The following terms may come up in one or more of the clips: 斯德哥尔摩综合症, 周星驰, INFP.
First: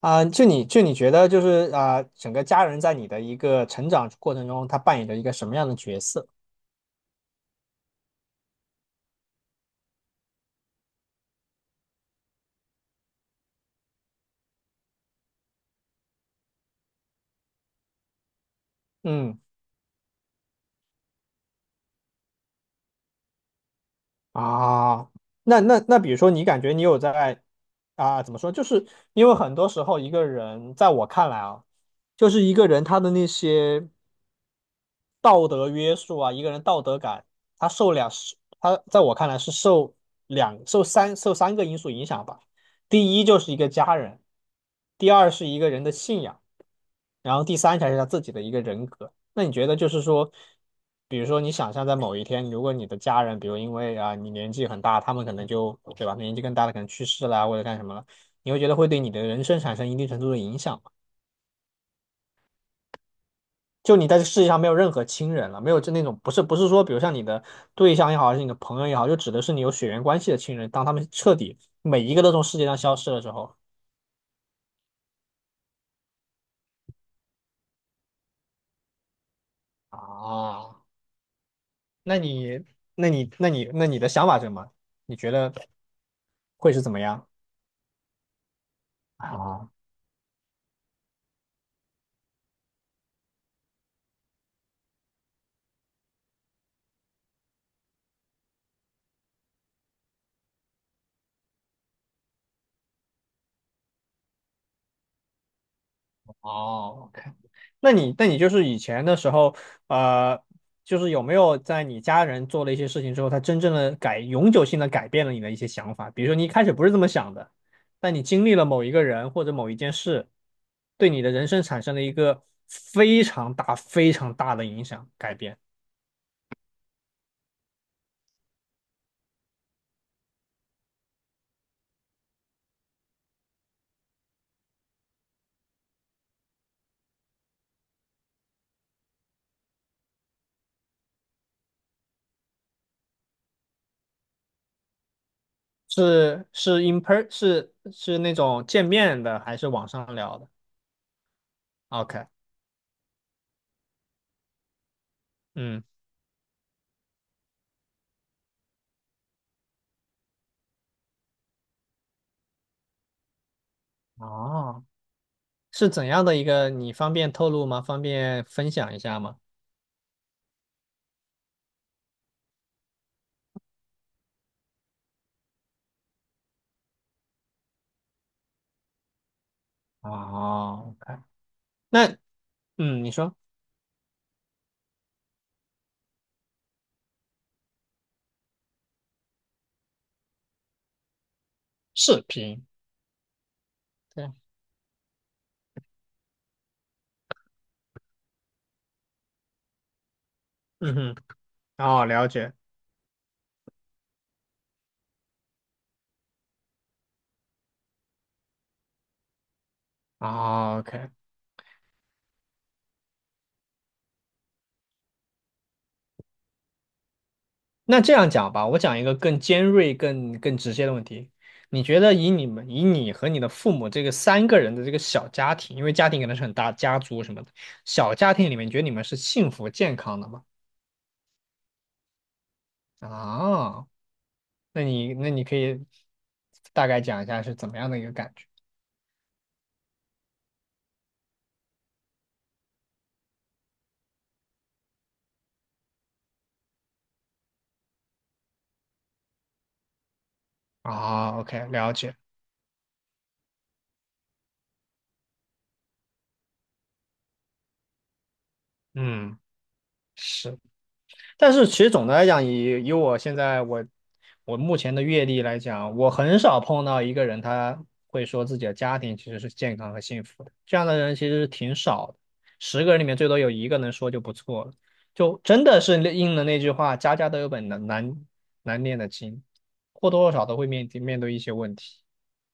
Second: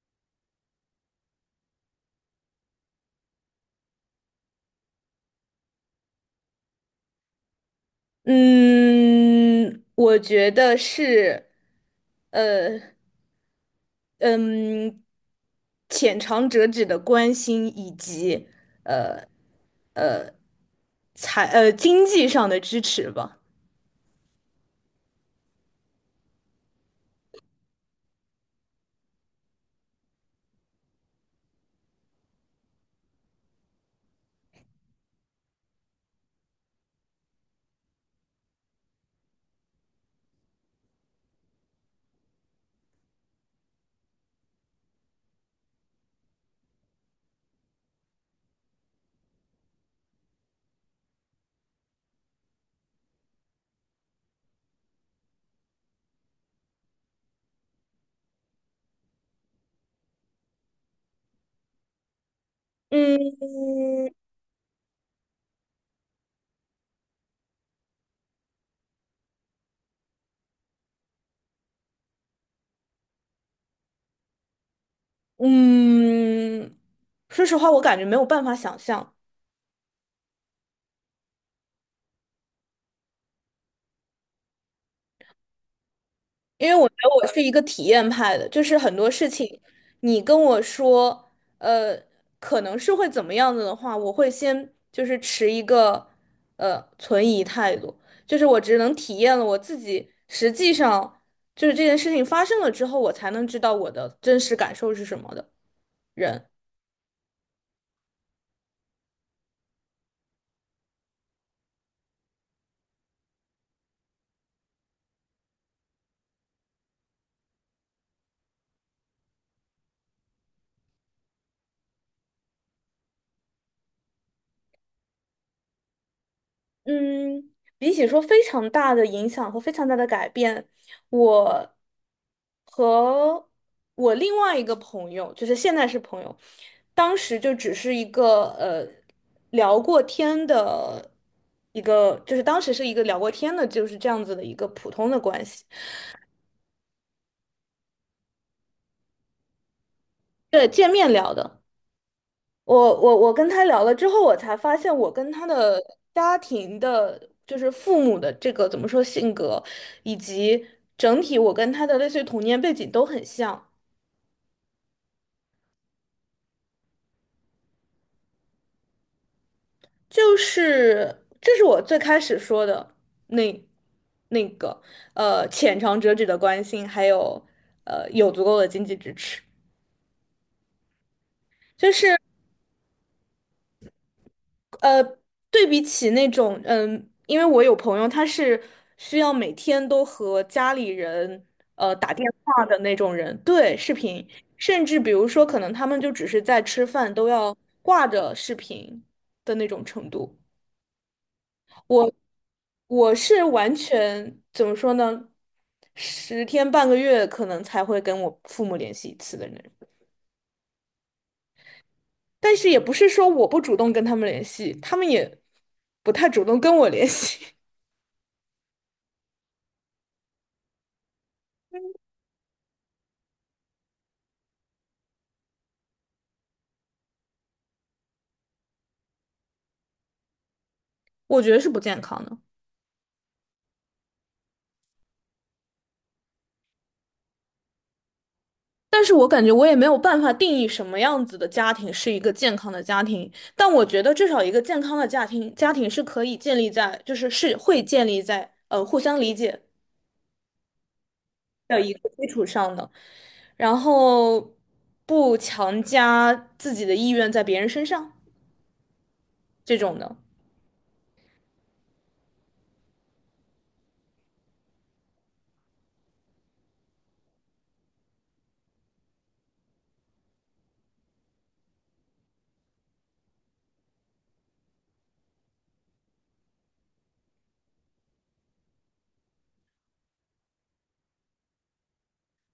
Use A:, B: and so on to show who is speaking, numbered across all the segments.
A: 啊，就你觉得就是啊，整个家人在你的一个成长过程中，他扮演着一个什么样的角色？
B: 嗯，我觉得是，呃，嗯，浅尝辄止的关心以及
A: 嗯
B: 呃财呃经济上的支持吧。
A: 啊，那，比如说你感觉你有在啊，怎么说？就是因为很多时候一个人，在我看来啊，就是一个人他的那些道德约束啊，一个人道德感，他在我看来是受三个因素影响吧。第一就是一个家人，第二是一个人的信仰。然后第三条是他自己的一个人格。那你觉得就是说，比如说你想象在某一天，如果你的家人，比如因为啊你年纪很大，他们可能就对吧，年纪更大的可能去世啦或者干什么了，你会觉得会对你的人生产生一定程度的影响吗？
B: 嗯
A: 就你在这世界上没有任何亲人了，没有就那种不是说，比如像你的对象也好，还是你的朋友也好，就指的是你有血缘关系的亲人，当他们彻底每一个都从世界上消失的时候
B: 嗯，说实话，我感觉没有办法想象。
A: 啊，那你那你的想法是什么？你觉得
B: 因
A: 会
B: 为
A: 是
B: 我
A: 怎
B: 觉
A: 么
B: 得我
A: 样？
B: 是一个体验派的，就是很多事情，
A: 啊，
B: 你跟我说，呃，可能是会怎么样子的话，我会先就是持一个存疑态度，就是我只能体验了我自己，实际上就是这件事情发生了之后，我才能知道我的真实感受是什么的人。
A: 哦，OK，那你就是以前的时候，呃，就是有没有在你家人做了一些事情之后，他真正的改永久性的改变了你的一些想法？比如说你一开始不是这么想的，但你经历了某一个人或者某一件事，对你的人生产生了一个非常大、非常大的影响改变，
B: 嗯，比起说非常大的影响和非常大的改变，我。和我另外一个朋友，就是现在是朋友，当时就只是一个聊过天的一个，就是当时是一个聊过天的，就是这样子的一个普通的关系，
A: 是是 in per 是是那种见面的，还是网上聊的
B: 对，见面聊的。
A: ？OK，
B: 我跟他聊了之后，我才发现我跟他的
A: 嗯，
B: 家庭的，就是父母的这个怎么说性格，以及整体我跟他的类似于童年背景都很像。
A: 哦是怎样的一个？你方便透露吗？方便分享一下吗？
B: 就是这是我最开始说的那那个浅尝辄止的关心，还有有足够的经济支持，
A: 哦，OK，
B: 就
A: 那
B: 是
A: 嗯，你说
B: 呃对比起那种因为我有朋友他是需要每天都和家里人打
A: 视
B: 电话
A: 频，
B: 的那种人，对，视频，
A: 对，
B: 甚至比如说可能他们就只是在吃饭都要挂着视频的那种程度。
A: 嗯哼，哦，
B: 我
A: 了解，
B: 我是完全怎么说呢？10天半个月可能才会跟我父母联系一次的人，
A: 哦，OK，
B: 但是也不是说我不主动跟他们联系，他们也不太主动跟我联系，
A: 那这样讲吧，我讲一个更尖锐、更直接的问题。你觉得以你们、以你和你的父母这个三个人的这个小家庭，因为家庭可能是很大，家族什么的，小家庭里面，你觉得你们是幸福健康的吗？
B: 我觉得是不健康的。
A: 啊，那你可以大概讲一下是怎么样的一个感觉？
B: 但是我感觉我也没有办法定义什么样子的家庭是一个健康的家庭，但我觉得至少一个健康的家庭，家庭是可以建立在，就是是会建立在互相理解
A: 啊，OK，
B: 的一
A: 了
B: 个
A: 解，
B: 基础上的，然后不强加自己的意愿在别人身上
A: 嗯，
B: 这种的。
A: 是，但是其实总的来讲，以我现在我目前的阅历来讲，我很少碰到一个人他会说自己的家庭其实是健康和幸福的，这样的人其实是挺少的，十个人里面最多有一个能说就不错了，就真的是那应了那句话，家家都有本难念的经，或多或少都会面对一些问题，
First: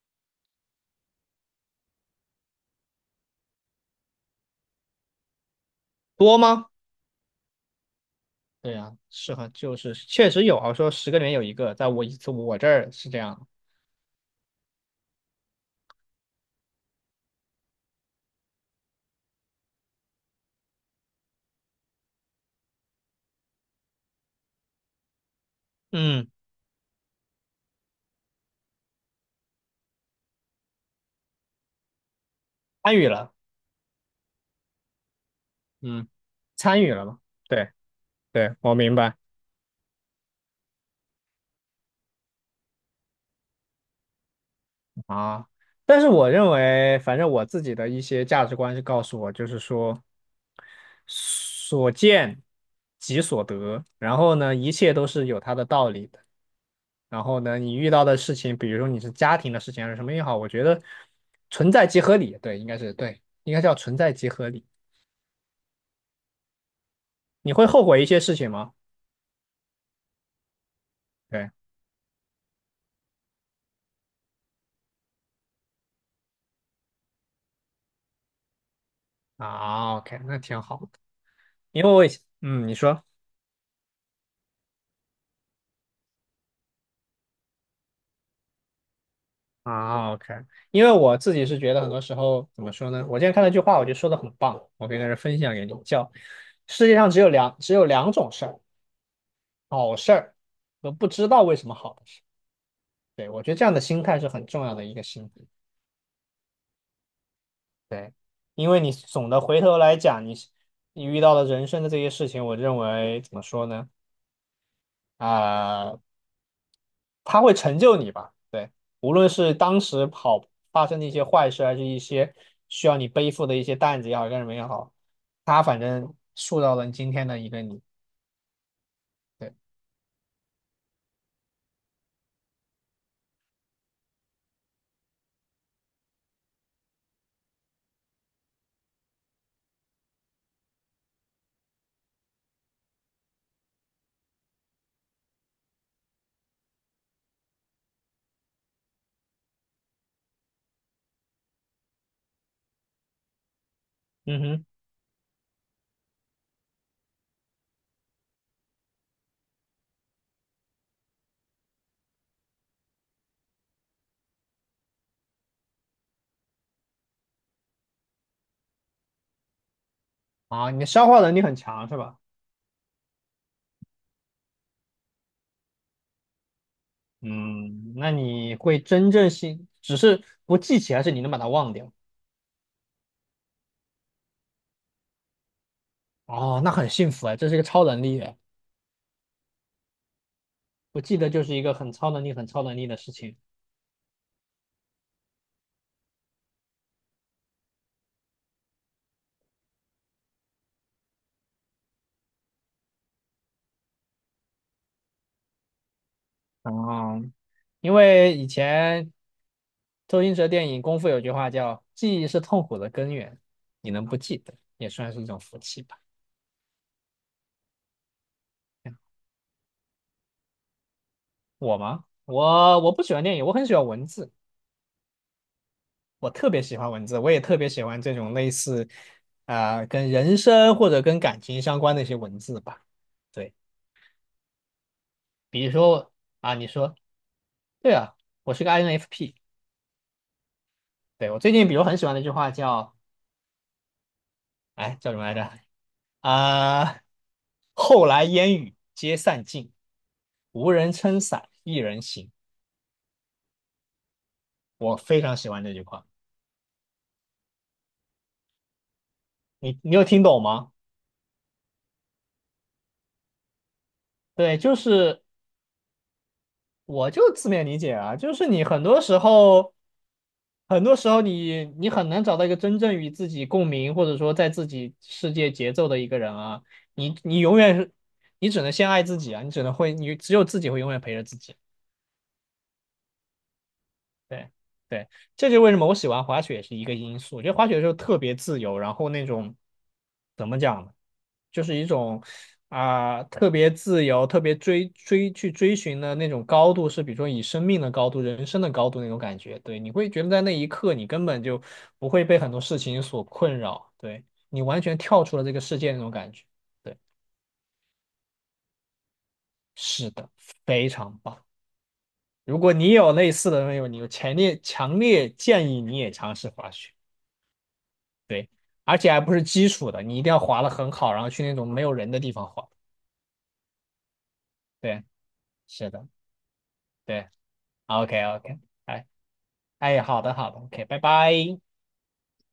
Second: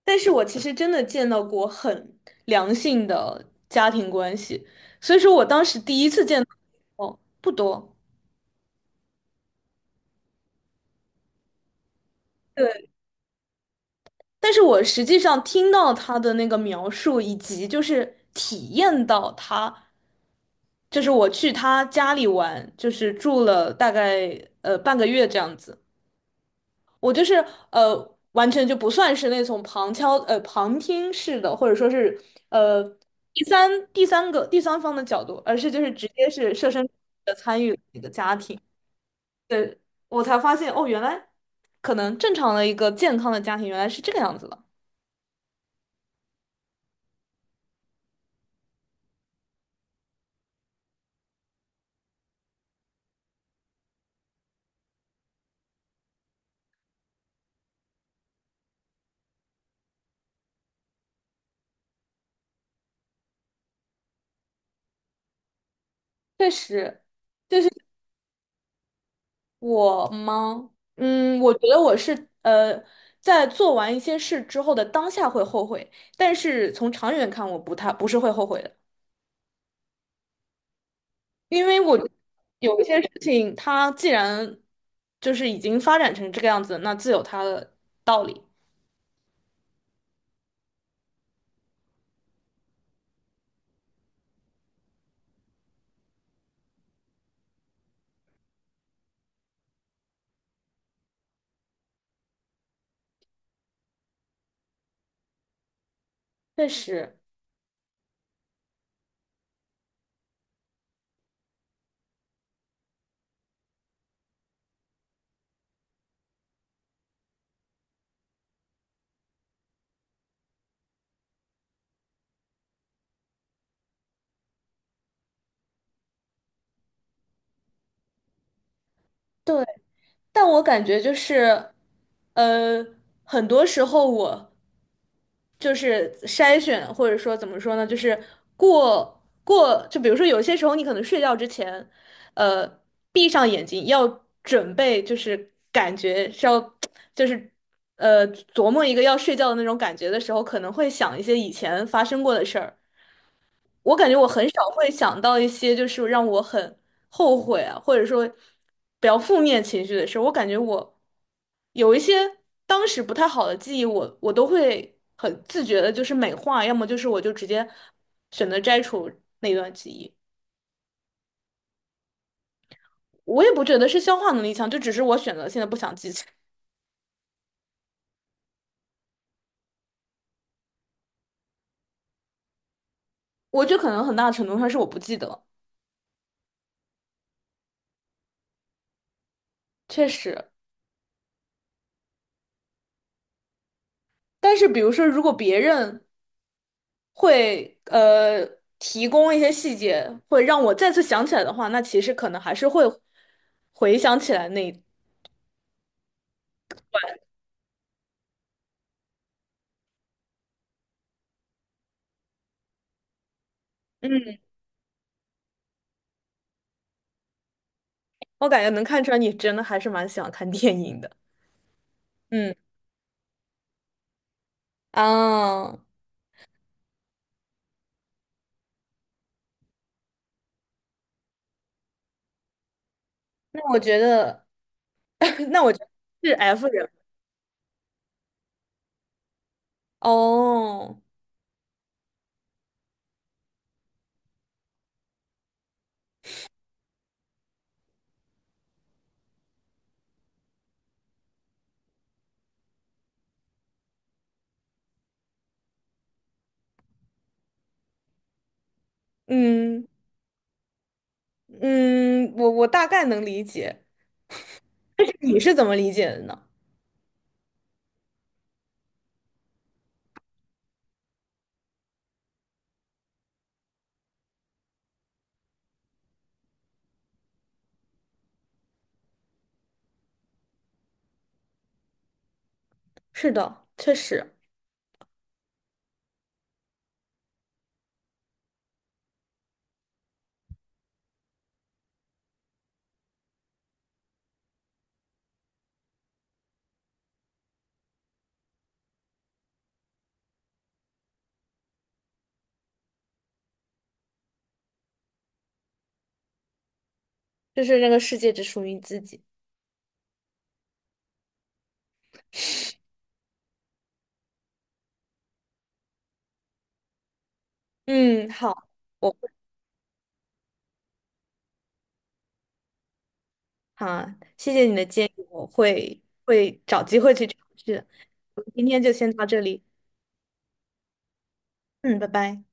B: 但是我其实真的见到过很良性的家庭关系，所以说我当时第一次
A: 多
B: 见到，
A: 吗？
B: 哦，不多，
A: 对呀，是很就是确实有啊，说十个里面有一个，在我一次我这儿
B: 对，
A: 是这样。
B: 但是我实际上听到他的那个描述，以及就是体验到他，就是我去他家里玩，就是住了大概半个月这样子。
A: 嗯，
B: 我就是完全就不算是那种旁听式的，或者说是呃
A: 参与了，
B: 第三方的角度，而是就是直
A: 嗯
B: 接是设身
A: 参
B: 处
A: 与了嘛？
B: 地的参
A: 对
B: 与你的家
A: 对，
B: 庭。
A: 我明白
B: 对，我才发现哦，原来可能正常的一个健康的家庭原来是这个样子的。
A: 啊。但是我认为，反正我自己的一些价值观是告诉我，就是说所见即所得，然后呢，一切都是有它的道理的。然后呢，你遇到的事情，比如说你是家庭的事情还是什么也好，我觉得存在即合理，对，应该是对，应该叫存在即合理。
B: 确实，
A: 你
B: 就
A: 会
B: 是
A: 后悔一些事情吗？
B: 我吗？我觉
A: 对
B: 得我是在做完一些事之后的当下会后悔，但是从长远看，我不是会后悔的。
A: 啊，OK，那挺好的，
B: 因为
A: 因为
B: 我觉
A: 我以
B: 得
A: 前嗯，你
B: 有一些
A: 说。
B: 事情，它既然就是已经发展成这个样子，那自有它的道理。
A: 啊，OK，因为我自己是觉得很多时候怎么说呢？我今天看到一句话，我觉得说的很棒，我可以在这分享给你，叫世界上只有两种事儿，好事儿和不知道为什么好的事。对，我觉得这样的心态是很重要的一个心态。
B: 确实，
A: 对，因为你总的回头来讲，你遇到的人生的这些事情，我认为怎么说呢？啊、它会成就你吧？对，无论是当时发生的一些坏事，还是一些需要你背负的一些担子也好，干什么也好，它反正塑造了今天的一个你。对，
B: 对，但我感觉就是，呃，很多时候我就是筛选，或者说怎么说呢，就是过，就比如说有些时候你可能睡觉之前，呃，闭上眼睛要准备，就是感觉是要，就是琢磨一个要睡觉的那种感觉的时候，可能会想一些以前发生过的事儿。我感觉我
A: 嗯
B: 很少
A: 哼，
B: 会想到一些就是让我很后悔啊，或者说比较负面情绪的事儿我感觉我有一些当时不太好的记忆我都会很自觉的，就是美化，要么就是我就直接选择摘除那段记忆。
A: 啊，你的消化能力很强是吧？
B: 我也不觉得是消化能力强，就只是我选择性的不想记起。
A: 嗯，那你会真正信，只是不记起来，是你能把它忘掉。
B: 我觉得可能很大程度上是我不记得，
A: 哦，那很幸福哎，这是一个超能力哎，
B: 确实。
A: 不记得就是一个很超能力、很超能力的事情。
B: 但是比如说，如果别人会提供一些细节，会让我再次想起来的话，那其实可能还是会回想起来那一。
A: 嗯，因为以前周星驰的电影《功夫》有句话叫“记忆是痛苦的根源”，你能不
B: 嗯，
A: 记得也算是一种福气吧。
B: 我感觉能看
A: 嗯
B: 出来你真的还是蛮喜欢看电影的。
A: 我吗？
B: 嗯
A: 我不喜欢电影，我很喜欢文字，
B: 啊，
A: 我特别喜欢文字，我也特别喜欢这种类似跟人生或者跟感情相关的一些文字吧。对，
B: 那我觉得，那
A: 比如
B: 我觉得
A: 说
B: 是
A: 啊，
B: F
A: 你
B: 人
A: 说对啊，我是个 INFP。
B: 哦。
A: 对，我最近比如很喜欢的一句话叫哎叫什么来着？啊、后来烟雨皆散尽，无人撑伞，一人行。我非常喜欢这句话。你
B: 嗯
A: 你有听懂吗？
B: 嗯，我大概能理解，
A: 对，就 是
B: 你是怎么理解的呢？
A: 我就字面理解啊，就是你很多时候，很多时候你很难找到一个真正与自己共鸣，或者说在自己世界节奏的一个人啊，你永远是，你只能先爱自己啊，你只能会，你只有自己会永远陪着自己。
B: 是的，确实，
A: 对对，这就是为什么我喜欢滑雪也是一个因素。我觉得滑雪的时候特别自由，然后那种怎么讲呢，就是一种特别自由、特别去追寻的那种高度，是比如说以生命的高度、人生的高度那种感觉。对，你会觉得在那一刻你根本就不会被很多事情所困扰，对你完全跳出了这个世界那种感觉。对，
B: 就是这个世界只属于你自己。
A: 是的，非常棒。如果你有类似的那种，你有强烈强烈建议你也尝试滑雪。
B: 嗯，
A: 对，
B: 好。
A: 而且
B: 我。
A: 还不是基础的，你一定要滑的很好，然后去那种没有人的地方滑。
B: 好啊谢谢你的
A: 对，
B: 建议，我
A: 是
B: 会
A: 的，
B: 会找机会去
A: 对
B: 尝试。
A: ，OK
B: 我们
A: OK，
B: 今天就
A: 哎
B: 先到这里，
A: 哎，好的好的，OK，拜拜。
B: 嗯，拜拜。